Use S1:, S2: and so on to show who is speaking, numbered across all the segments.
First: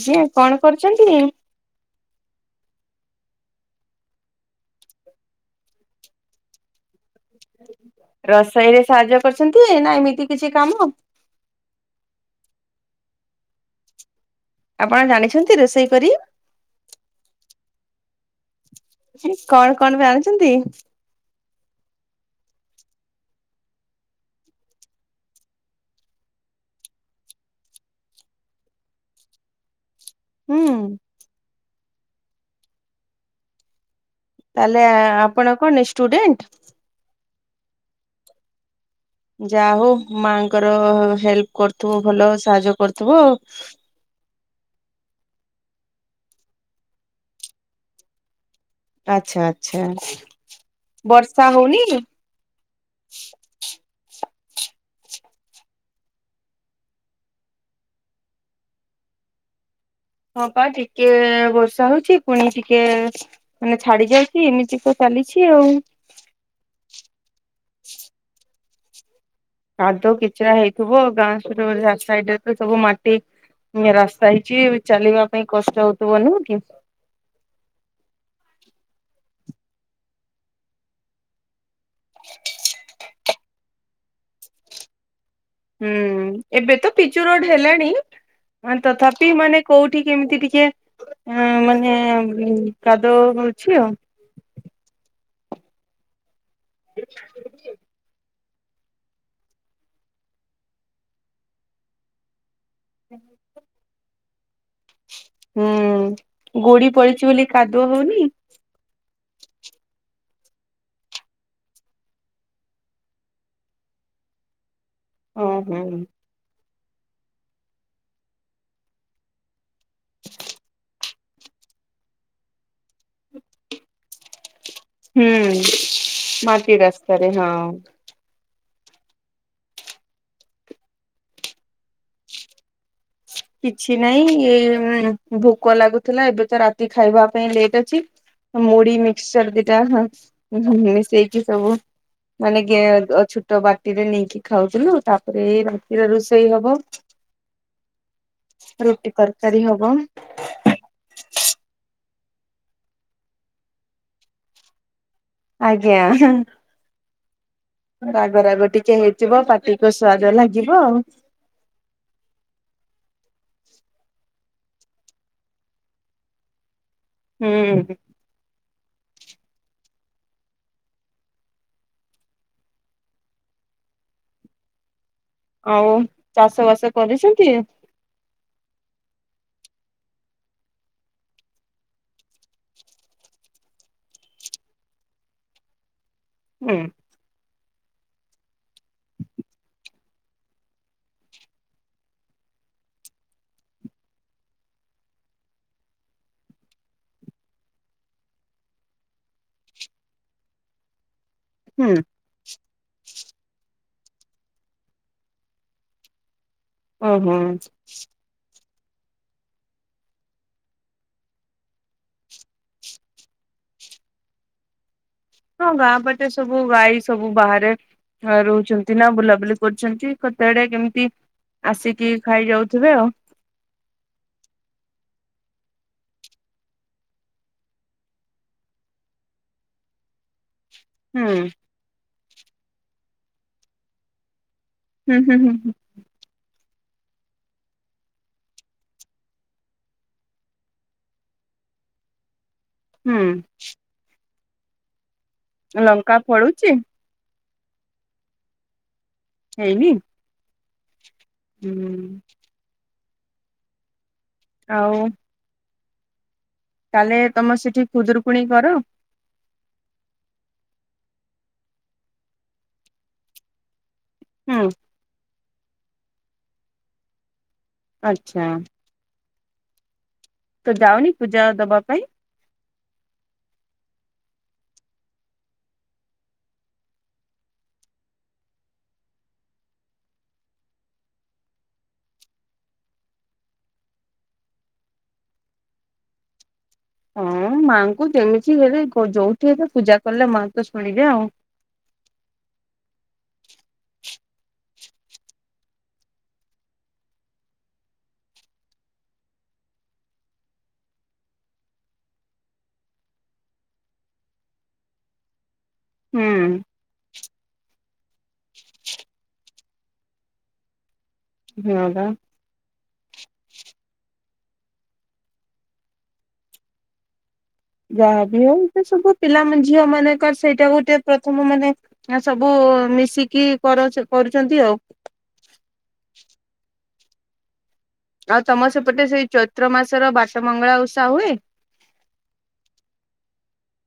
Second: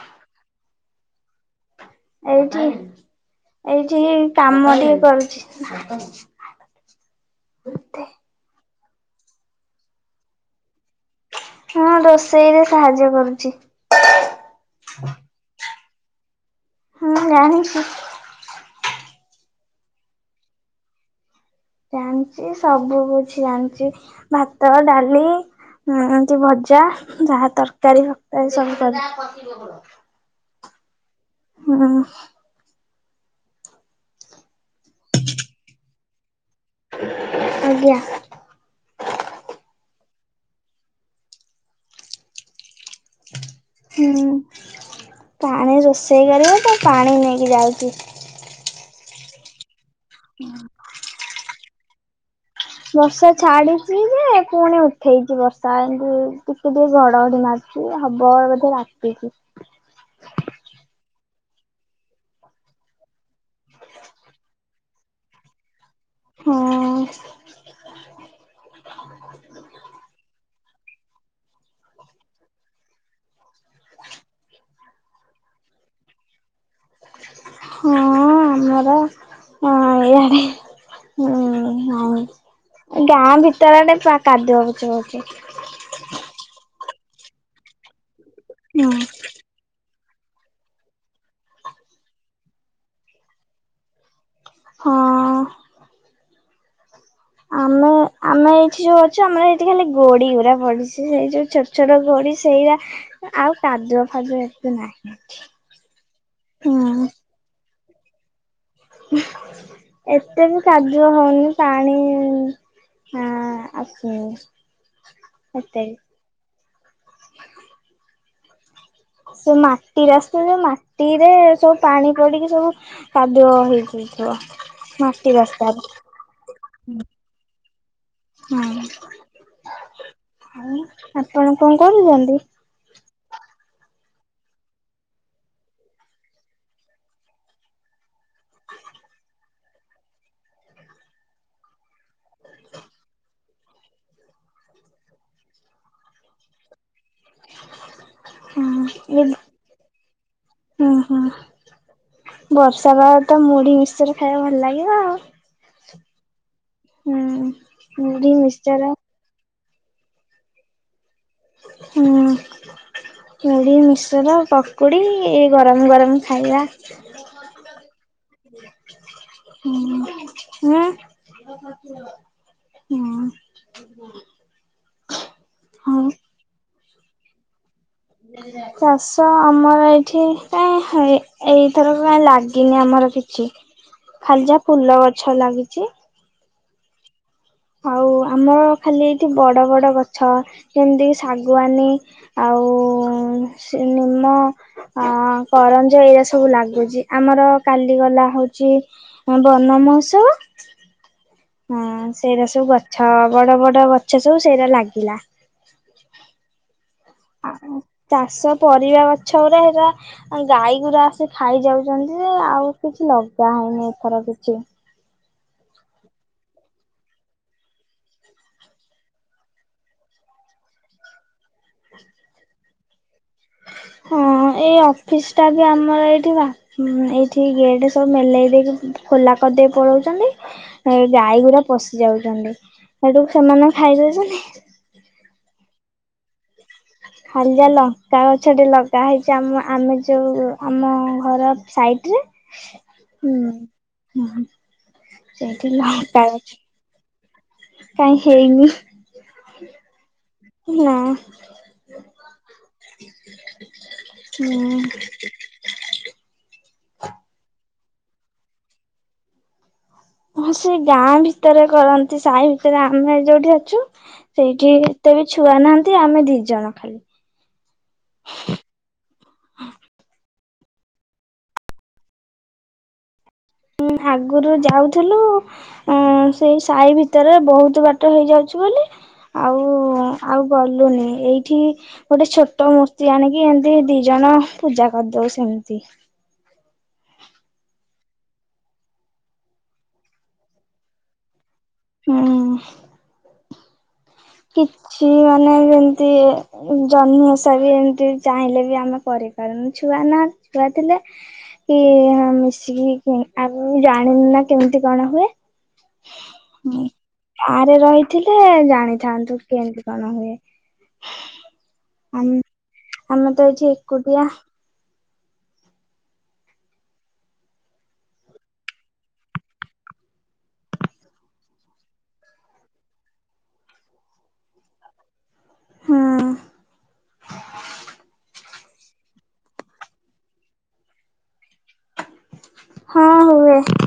S1: [unintelligible] କଣ କରୁଛନ୍ତି।
S2: ଏଇଠି ଏଇଠି କାମ ଟିକେ କରୁଛି
S1: [inaudible] ରୋଷେଇ ରେ ସାହାଯ୍ୟ କରୁଛନ୍ତି ନା ଏମିତି କିଛି କାମ
S2: ହଁ ରୋଷେଇରେ ସାହାଯ୍ୟ କରୁଛି।
S1: ଆପଣ ଜାଣିଛନ୍ତି ରୋଷେଇ କରି?
S2: ହଁ ଜାଣିଛି।
S1: ଆରେ କଣ କଣ ଜାଣିଛନ୍ତି।
S2: ଜାଣିଛି ସବୁ କିଛି ଜାଣିଛି ଭାତ ଡାଲି ହୁଁ ଏମତି ଭଜା ଯାହା ତରକାରୀ ଫରକାରୀ ସବୁ କରି
S1: ହୁଁ।
S2: ହୁଁ
S1: ତାହେଲେ ଆପଣ କଣ ଷ୍ଟୁଡେଣ୍ଟ୍
S2: ଆଜ୍ଞା।
S1: ଯା ହଉ ମାଙ୍କର ହେଲ୍ପ କରୁଥିବ ଭଲ ସାହାଯ୍ୟ କରୁଥିବ।
S2: ହୁଁ ପାଣି ରୋଷେଇ କରିବ ତ ପାଣି ନେଇକି ଯାଉଛି।
S1: ଆଛା ଆଚ୍ଛା।
S2: ଆଜ୍ଞା।
S1: ବର୍ଷା ହଉନି
S2: ବର୍ଷା ଛାଡିଛି ଯେ ପୁଣି ଉଠେଇଛି ବର୍ଷା ଏମତି ଟିକେ ଟିକେ ଘଡଘଡି ମାର କି ହବ ବୋଧେ ରାତିଛି।
S1: ହଁ ପା ଟିକେ ବର୍ଷା ହଉଛି ପୁଣି ଟିକେ ମାନେ ଛାଡି ଯାଉଛି ଏମିତି ତ ଚାଲିଛି ଆଉ।
S2: ହଁ।
S1: ପାାଦୁ କିଚୁରା ହେଇଥିବ ଗାଁ ସାଇ ସବୁ ମାଟି। ରାସ୍ତା ହେଇଛି ଚାଲିବା ପାଇଁ କଷ୍ଟ ହଉଥିବନୁ କି।
S2: ହଁ ଆମର ଇଆଡେ ହୁଁ ନାଇଁ ଗାଁ ଭିତରେ ଆଡ଼େ କାଦୁଅ ପୋଚ ଫୋଛ
S1: ହୁଁ ଏବେ ତ ପିଚୁ ରୋଡ ହେଲାଣି
S2: ହୁଁ।
S1: ତଥା ମାନେ କୋଉଠି କେମିତି ଟିକେ ଅ ମାନେ କାଦ ଅଛି ଆଉ।
S2: ହଁ। ଆମେ
S1: [inaudible]
S2: ଆମେ ଏଇଠି ଯୋଉ ଅଛୁ ଆମର ଏଇଠି ଖାଲି ଗୋଡି ଗୁଡା ପଡିଛି ସେଇ ଯୋଉ ଛୋଟ ଛୋଟ ଗୋଡି ସେଇରା ଆଉ କାଦୁଅ ଫାଦୁଅ ଏତେ ନାଇ।
S1: ହୁଁ ଗୋଡି ପଡିଛି ବୋଲି କାଦୁଅ ହଉନି।
S2: ଏତେ ବି କାଦୁଅ ହଉନି ପାଣି। ହଁ ଆ
S1: ଓ ହୋ।
S2: ସେ ମାଟି ରାସ୍ତା ମାଟିରେ ସବୁ ପାଣି ପଡ଼ିକି ସବୁ କାଦୁଅ ହେଇଯାଇଥିବ। ମାଟି
S1: ହୁଁ
S2: ରାସ୍ତାରେ।
S1: ମାଟି ରାସ୍ତା ରେ ହଁ।
S2: ହଁଉ ଆପଣ କଣ କରୁଛନ୍ତି?
S1: କିଛି ନାହି ଏଇ ଭୋକ ଲାଗୁଥିଲା ଏବେ ତ ରାତି ଖାଇବା ପାଇଁ ଲେଟ୍ ଅଛି। ମୁଢି ମିକ୍ସଚର ଦିଟା ହ ମିଶେଇକି ସବୁ। ମାନେ ଗେ ଛୋଟ ବାଟିରେ ନେଇକି ଖାଉଥିଲୁ ତାପରେ ଏଇ ରାତିରେ ରୋଷେଇ ହବ। ରୁଟି
S2: ହଁ ଏ
S1: ତରକାରୀ ହବ
S2: ହୁଁ ହୁଁ ବର୍ଷା ପାଗ ରେ ତ ମୁଢି ମିଶ୍ଚର ଖାଇବା ଭଲ ଲାଗିବ ଆଉ।
S1: ଆଜ୍ଞା ହଁ।
S2: ହୁଁ। ମୁଢି
S1: ରାଗ ରାଗ
S2: ମିକ୍ସଚର
S1: ଟିକେ ହେଇଥିବ ପାଟିକୁ ସ୍ୱାଦ ଲାଗିବ ଆଉ।
S2: ହୁଁ। ମୁଢି ମିଶ୍ଚର ପକୁଡି ଏଇ ଗରମ ଗରମ ଖାଇବା।
S1: ହୁଁଁ।
S2: [inaudible] ହଁ ହୁଁ ହୁଁ।
S1: ଆଉ
S2: ହଉ।
S1: ଚାଷ ବାସ କରିଛନ୍ତି?
S2: ଚାଷ ଆମର ଏଇଠି କାଇ ହେ ଏଇଥର କାଇ ଲାଗିନି ଆମର କିଛି ଖାଲି ଯା ଫୁଲ ଗଛ ଲାଗିଛି।
S1: ହୁଁ।
S2: ଆଉ ଆମର ଖାଲି ଏଇଠି ବଡ ବଡ ଗଛ ଯେମିତି ଶାଗୁଆନୀ ଆଉ ନିମ। ଅ କରଞ୍ଜ ଏଇଆ ସବୁ ଲାଗୁଛି ଆମର କାଲିଗଲା ହଉଛି। ହ ବନମହୋଉତ୍ସବ।
S1: ହୁଁ।
S2: ସେଇଟା ସବୁ ଗଛ ବଡ ବଡ ଗଛ ସବୁ ସେଇଟା ଲାଗିଲା।
S1: ଓହୋ
S2: ଚାଷ ପରିବା ଗଛ ଗୁଡା ହେରା ଗାଈଗୁରା ଆସି ଖାଇଯାଉଛନ୍ତି ଯେ ଆଉ କିଛି ଲଗା ହେଇନି ଏଥର କିଛି।
S1: ହଁ ଗାଁ ପାଟେ ସବୁ ଗାଈ ସବୁ ବାହାରେ ହ ରହୁଛନ୍ତି ନା ବୁଲାବୁଲି କରୁଛନ୍ତି କତେଆଡେ କେମିତି ଆସିକି ଖାଇ ଯାଉଥିବେ ଆଉ। [unintelligible]
S2: ହଁ ଏଇ ଅଫିସ ଟା ବି ଆମର ଏଇଠି ବା ଏଇଠି ଗେଟ୍ ସବୁ ମେଲେଇ ଦେଇକି ଖୋଲା କରିଦେଇକି ପଳଉଛନ୍ତି। ଏ
S1: ହୁଁ
S2: ଗାଈଗୁରା ପଶି ଯାଉଛନ୍ତି, ସେଠୁକୁ ସେମାନେ ଖାଇଦଉଛନ୍ତି।
S1: ହୁଁ ହୁଁ ହୁଁ।
S2: ହାଲି ଯା ଲଙ୍କା ଗଛଟେ ଲଗା ହେଇଛି ଆମ ଆମେ ଯେଉଁ ଆମ ଘର ସାଇଟ୍ ରେ
S1: [unintelligible]
S2: ହୁଁ ହଁ ସେଇଠି ଲଙ୍କା ଗଛ କାଇଁ ହେଇନି।
S1: ହେଇନି?
S2: ନା।
S1: ହୁଁ। ଆଉ
S2: ହୁଁ।
S1: ତାହେଲେ ତମ ସେଠି ଖୁଦୂରୁକୁଣି କର?
S2: ହଁ ସେ ଗାଁ ଭିତରେ କରନ୍ତି। ସାହି ଭିତରେ। ଆମେ ଯୋଉଠି ଅଛୁ
S1: ହୁଁ
S2: ସେଇଠି ଏତେ ବି ଛୁଆ ନାହାନ୍ତି ଆମେ ଦି ଜଣ ଖାଲି।
S1: ଆଚ୍ଛା। ତ ଯାଉନି ପୂଜା ଦବା ପାଇଁ?
S2: ହୁଁ ଆଗରୁ ଯାଉଥିଲୁ। ହଁ ସେଇ ସାହି ଭିତରେ ବୋହୁତ୍ ବାଟ ହେଇଯାଉଛି ବୋଲି ଆଉ ଆଉ ଗଲୁନି ଏଇଠି ଗୋଟେ ଛୋଟ ମୂର୍ତ୍ତି ଆଣିକି ଏମତି ଦି ଜଣ ପୂଜା କରିଦଉ ସେମିତି।
S1: ହଁ ମାଆଙ୍କୁ ଯେମିତି ହେଲେ ଯୋଉଠି ହେଲେ ପୂଜା କଲେ ମାଆ ତ ଶୁଣିବେ ଆଉ।
S2: ହୁଁ। କିଛି ମାନେ ଯେମିତି ଜହ୍ନି ଓଷା ବି ଏମିତି ଚାହିଁଲେ ବି ଆମେ କରିପାରୁନୁ ଛୁଆ ନାହାନ୍ତି ଛୁଆ ଥିଲେ କି ହଁ ମିଶିକି ଆ ଜାଣିନୁ ନା କେମିତି କଣ
S1: ହୁଁ
S2: ହୁଏ-' ଗାଁରେ ରହିଥିଲେ ଜାଣି କେମିତି କଣ ହୁଏ?
S1: ହଁ ବା।
S2: ଆ-ଆମେ ତ ଏଠି ଏକୁଟିଆ।
S1: ଯାହା ବି ହଉ ଏଟ ସବୁ ପିଲା ଝିଅ ମାନେଙ୍କର ସେଇଟା ଗୋଟେ ପ୍ରଥମ ମାନେ ସବୁ ମିଶିକି କର କରୁଛନ୍ତି ଆଉ।
S2: ହୁଁ।
S1: ଆଉ ତମ ସେପଟେ ସେଇ ଚୈତ୍ର ମାସର ବାଟ ମଙ୍ଗଳା ଓଷା ହୁଏ?
S2: ହଁ ହୁଏ।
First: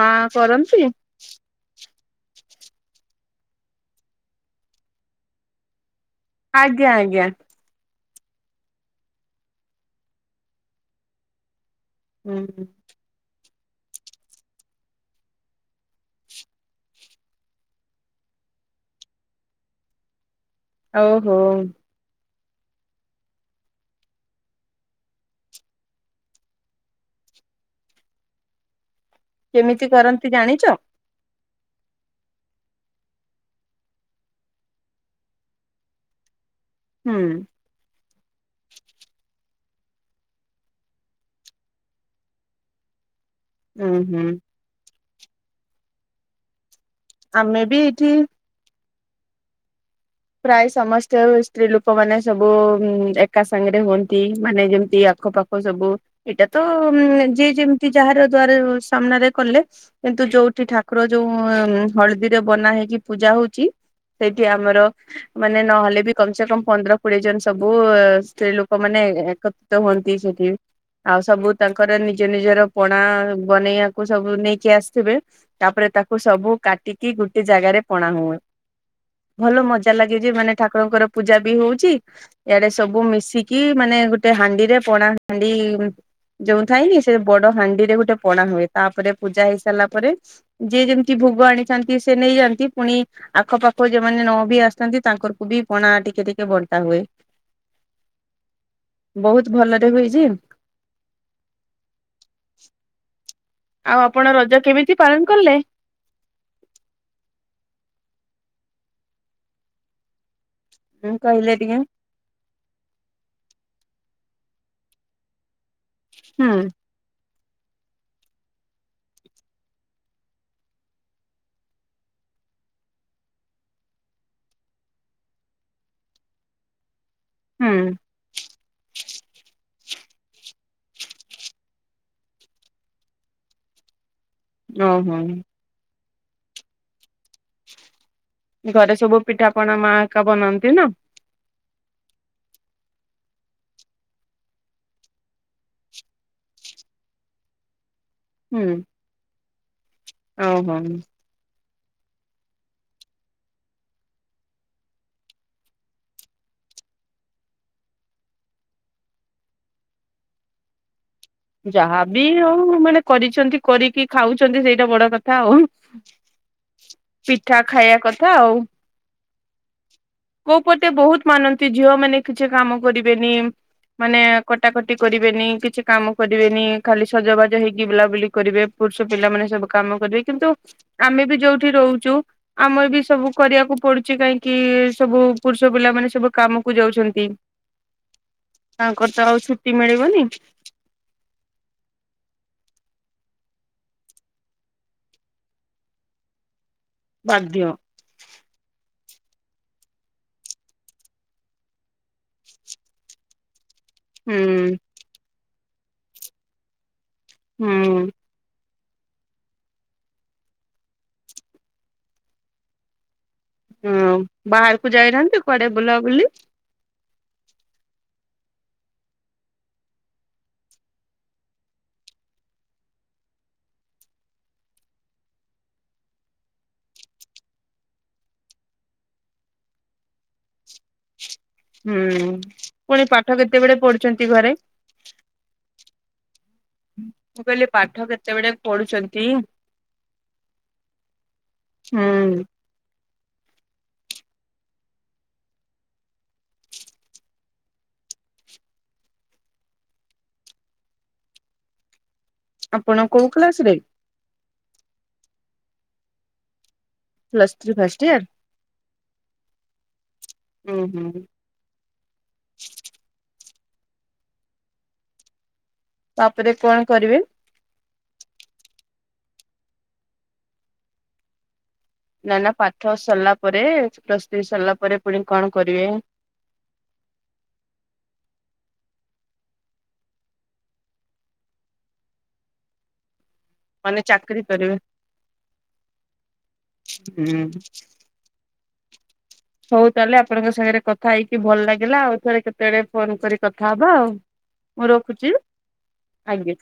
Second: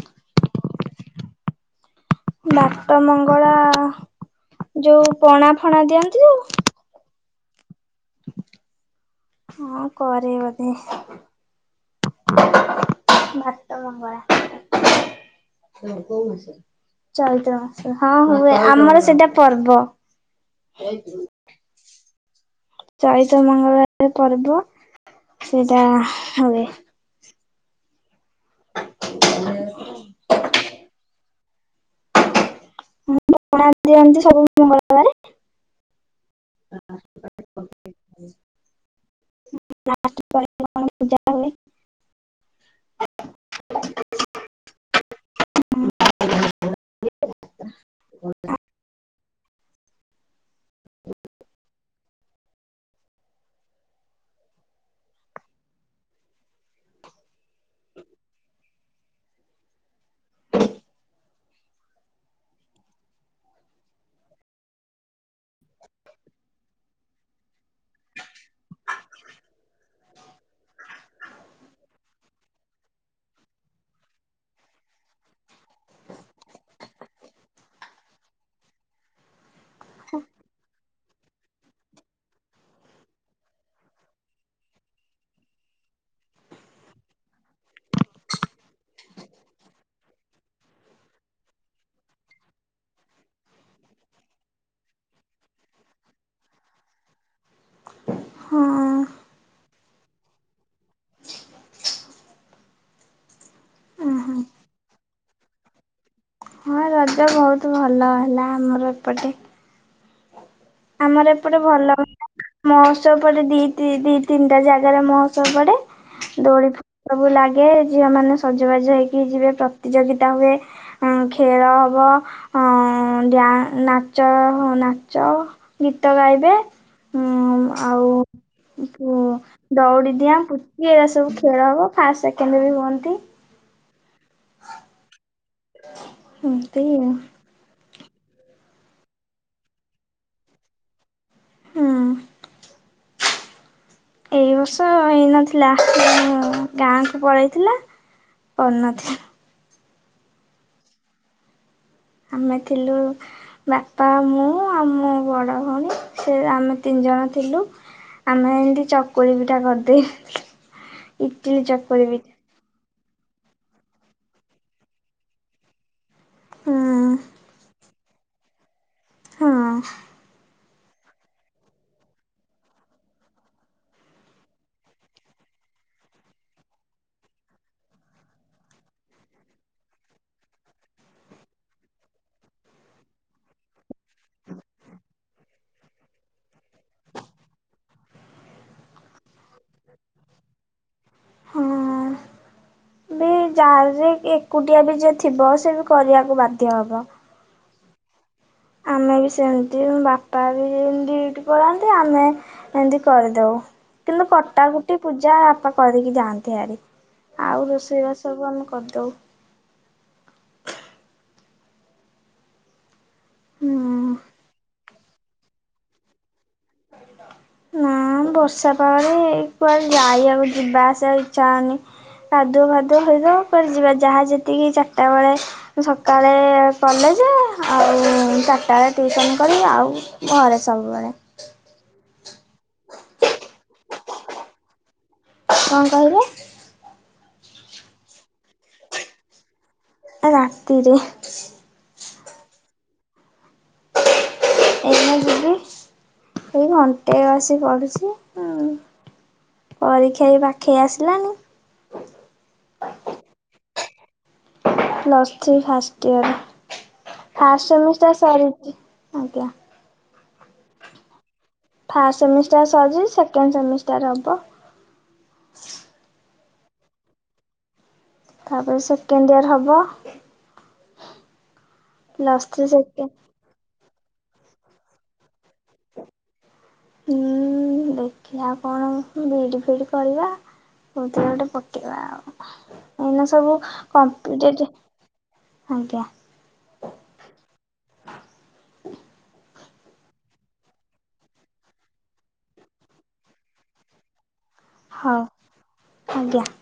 S1: ମା କରନ୍ତି?
S2: ବାଟ ମଙ୍ଗଳା, ଯୋଉ ପଣା ଫଣା ଦିଅନ୍ତି ଯୋଉ?
S1: ଆଜ୍ଞା ଆଜ୍ଞା।
S2: ହଁ କରେ ବଧେ।
S1: ହୁଁ ହୁଁ।
S2: ଭାତ ମଙ୍ଗଳା ହ କଉ ଓଷା? ଚୈତ୍ର ମାସ, ହଁ ହୁଏ ଆମର ସେଇଟା ପର୍ବ।
S1: ଓହୋ।
S2: ଚୈତ୍ର ମଙ୍ଗଳ ବାର ପର୍ବ ସେଟା ହୁଏ।
S1: କେମିତି କରନ୍ତି ଜାଣିଛ?
S2: ମୋ ମା ଯାଆନ୍ତି ସବୁ ମଙ୍ଗଳବାରେ।
S1: ହୁଁ।
S2: ଲାଷ୍ଟ ପାଳିରେ କଣ ପୂଯା
S1: ହୁଁ ହୁଁ
S2: ହୁଏ? [inaudible] [inaudible]
S1: ଆମେ ବି ଏଇଠି
S2: [unintelligible]
S1: ପ୍ରାୟ ସମସ୍ତ ସ୍ତ୍ରୀ ଲୋକ ମାନେ ସବୁ ଏକା ସାଙ୍ଗରେ ହୁଅନ୍ତି ମାନେ ଯେମିତି ଆଖପା ଖ ସବୁ ଏଇଟା ତ ଯିଏ ଯେମିତି ଯାହାର ଦ୍ଵାରେ ସାମ୍ନାରେ କଲେ। କିନ୍ତୁ ଯୋଉଠି ଠାକୁର ଯୋଉ ହଳଦୀରେ ବନା ହେଇକି ପୂଜା ହୋଉଚି। ସେଇଠି ଆମର ମାନେ ନହେଲେ ବି କମସେ କମ୍ ପନ୍ଦର କୋଡିଏ ଜଣ ସବୁ ସ୍ତ୍ରୀ ଲୋକ ମାନେ ଏକ ତ୍ରିତ ହଅନ୍ତି ସେଠି। ଆଉ ସବୁ ତାଙ୍କର ନିଜ ନିଜର ପଣା ବନେଇବାକୁ ସବୁ ନେଇକି ଆସିଥିବେ। ତାପରେ ତାକୁ ସବୁ କାଟିକି ଗୋଟେ ଜାଗାରେ ପଣା ହୁଏ। ଭଲ ମ ଜା ଲାଗେଜେ ମାନେ ଠାକୁରଙ୍କର ପୂଜା ବି ହୋଉଚି। ଇଆଡେ ସବୁ ମିଶିକି ମାନେ ଗୋଟେ ହାଣ୍ଡିରେ ପଣା ହାଣ୍ଡି ଯୋଉ ଥାଇଁ କି ସେ ବଡ ହାଣ୍ଡିରେ ଗୋଟେ ପଣା ହୁଏ। ତାପରେ ପୂଜା ହେଇସାରିଲା ପରେ ଯିଏ ଯେମିତି ଭୋଗ ଆଣିଥାନ୍ତି ସେ ନେଇଯାଆନ୍ତି। ପୁଣି ଆଖପାଖ ଯୋଉମାନେ ନ ବି ଆସି ଚନ୍ତି ତାଙ୍କରକୁ ବି ପଣା ଟିକେ ଟିକେ ବଣ୍ଟା ହୁଏ।
S2: ହଁ
S1: ବୋହୁତ ଭଲରେ ହୁଏ ଯେ ଆଉ
S2: ହଁ
S1: ଆପଣ ରଜ କେମିତି ପାଳନ କଲେ?
S2: ହଁ ରଜ ବୋହୁତ ଭଲ ହେଲା ଆମର ଏପଟେ।
S1: ହୁଁ
S2: ଆମର
S1: କହିଲେ
S2: ଏପଟେ
S1: ଟିକେ
S2: ଭଲ ମହୋତ୍ସବ ପଡେ ଦି ଦି ତିନିଟା ଜାଗାରେ ମହୋତ୍ସବ ପଡେ
S1: ହୁଁ।
S2: ଦୋଳି ସବୁ ଲାଗେ। ଝିଅ ମାନେ ସଜବାଜ ହେଇକି ଯିବେ ପ୍ରତିଯୋଗିତା ହୁଏ। ହଁ ଖେଳ ହବ ହଁ ଡ୍ୟା ନାଚ ନାଚ ଗୀତ ଗାଇବେ
S1: ହୁଁ।
S2: ଓ ଦୋଉଡି ଡିଆଁ ପୁଚି ଏଇରା ସବୁ ଖେଳ ହବ ଫାଷ୍ଟ ସେକେଣ୍ଡ ବି ହୁଅନ୍ତି।
S1: ଓ ହୋ।
S2: ଏମିତି
S1: ଘରେ ସବୁ ପିଠାପଣା ମା ଏକା ବନାନ୍ତି ନା?
S2: ହୁଁ। ଏଇ ବର୍ଷ ହେଇନଥିଲା ଗାଁକୁ ପଳାଇଥିଲା। କରି ନଥିଲା।
S1: ଓ ହଂ।
S2: ଆମେ ଥିଲୁ ବାପା ମୁଁ ଆଉ ମୋ ବଡ ଭଉଣୀ ସେ ଆମେ ତିନି ଜଣ ଥିଲୁ। ଆମେ ଏମିତି ଚକୁଳି ପିଠା କରିଦେଇ ଥିଲୁ।
S1: ଯାହାବି ହୋଉ ମାନେ କରିଚନ୍ତି କରିକି ଖାଉଚନ୍ତି ସେଇଟା ବଡ କଥା ଆଉ।
S2: ହୁଁ
S1: ପିଠା ଖାଇବା କଥା ଆଉ।
S2: ହଁ।
S1: କୋଉ ପଟେ ବୋହୁତ ମାନନ୍ତି। ଝିଅ ମାନେ କିଛି କାମ କରିବେନି। ମାନେ କଟାକଟି କରିବେନି କିଛି କାମ କରିବେନି ଖାଲି ସଜବାଜ ହେଇକି ବୁଲାବୁଲି କରିବେ। ପୁରୁଷ ପିଲାମାନେ ସବୁ କାମ କରିବେ କିନ୍ତୁ ଆମେ ବି ଯୋଉଠି ରହୁଚୁ। ଆମର ବି ସବୁ କରିବାକୁ ପଡୁଚି କାହିଁକି ସବୁ ପୁରୁଷ ପିଲା ମାନେ ସବୁ କାମକୁ ଯାଉଚନ୍ତି। ତାଙ୍କର ତ ଆଉ ଛୁଟି ମିଳିବନି।
S2: ଯାହର ଯିଏ ଏକୁଟିଆ ବି ଯଏ ଥିବ ସେବି କରିବାକୁ ବାଧ୍ୟ ହବ।
S1: ବାଧ୍ୟ।
S2: ଆମେ ବି ସେମିତି ମୋ ବାପା ବି [unintelligible] ଡିଉଟି ପଳାନ୍ତି। ଆମେ ଏମିତି କରିଦୋଉ। କିନ୍ତୁ
S1: ହୁଁ
S2: କଟାକୁଟି ପୂଜା ପା କରିକି ଯାଆନ୍ତି ହାରି ଆଉ
S1: ହୁଁ।
S2: ରୋଷେଇବାସ ସବୁ ଆମେ କରିଦଉ
S1: ହଁ
S2: ହୁଁ
S1: ବାହାରକୁ ଯାଇନାହାନ୍ତି? କୁଆଡେ ବୁଲାବୁଲି
S2: ନା ବର୍ଷା ପାଗରେ କୁଆଡେ ଯାଇ ଆକୁ ଯିବା ଆସିବା ଇଚ୍ଛା ହଉନି କାଦୁଅ ଫାଦୁଅ ହେଇଥିବ କୁଆଡେ ଯିବା ଯାହା ଯେତିକି ଚାରଟା ବେଳେ ସକାଳେ କଲେଜ ଆଉ ଚାରିଟା ବେଳେ ଟିଉସନ କରିବି ଆଉ ଘରେ ସବୁବେଳେ
S1: ହୁଁ ପୁଣି ପାଠ କେତେବେଳେ ପଢୁଛନ୍ତି ଘରେ?
S2: କଣ କହିଲେ
S1: ମୁଁ କହିଲି ପାଠ କେତେବେଳେ ପଢୁଛନ୍ତି।
S2: ରାତିରେ।
S1: ହୁଁ
S2: ଏଇନା ଯିବି। ଏଇ ଘଣ୍ଟେ ବସିକି ପଡ଼ୁଚି ଆଉ। ପରୀକ୍ଷା ବି ପାଖେଇ ଆସିଲାନି।
S1: ଆପଣ କୋଉ କ୍ଲାସ୍ ରେ?
S2: Plus three first year
S1: plus
S2: first
S1: three
S2: semester ଟା
S1: ଇୟର?
S2: ସରିଛି ଆଜ୍ଞା।
S1: ହୁଁ ହୁଁ
S2: ଫାଷ୍ଟ ସେମିଷ୍ଟାର ସରିଚି ସେକେଣ୍ଡ ସେମିଷ୍ଟାର ହବ।
S1: ତାପରେ କଣ କରିବେ?
S2: ତାପରେ ସେକେଣ୍ଡ ଇୟର ହବ।
S1: ନା
S2: ପ୍ଲସ୍
S1: ନା
S2: ଥ୍ରୀ
S1: ପାଠ
S2: ସେକେ
S1: ସରିଲା ପରେ ପ୍ଲସ ଥ୍ରି ସରିଲା ପରେ ପୁଣି କଣ କରିବେ?
S2: ଉଁ ଦେଖିବା କଣ ବିଇଡି ଫିଇଡି କରିବା। କୋଉଥିରେ ଗୋଟେ ପକେଇବା ଆଉ। ଏଇନା ସବୁ
S1: ମାନେ ଚାକିରି କରିବେ।
S2: କମ୍ପିଡେଟିଭ ଅଜ୍ଞା।
S1: ହୁଁ ହଉ ତାଲେ ଆପଣଙ୍କ ସାଙ୍ଗରେ କଥା ହେଇକି ଭଲ ଲାଗିଲା। ଆଉ ଥରେ କେତେବେଳେ ଫୋନ କରି କଥା ହବା ଆଉ। ମୁଁ
S2: ହଉ
S1: ରଖୁଛି ଆଜ୍ଞା।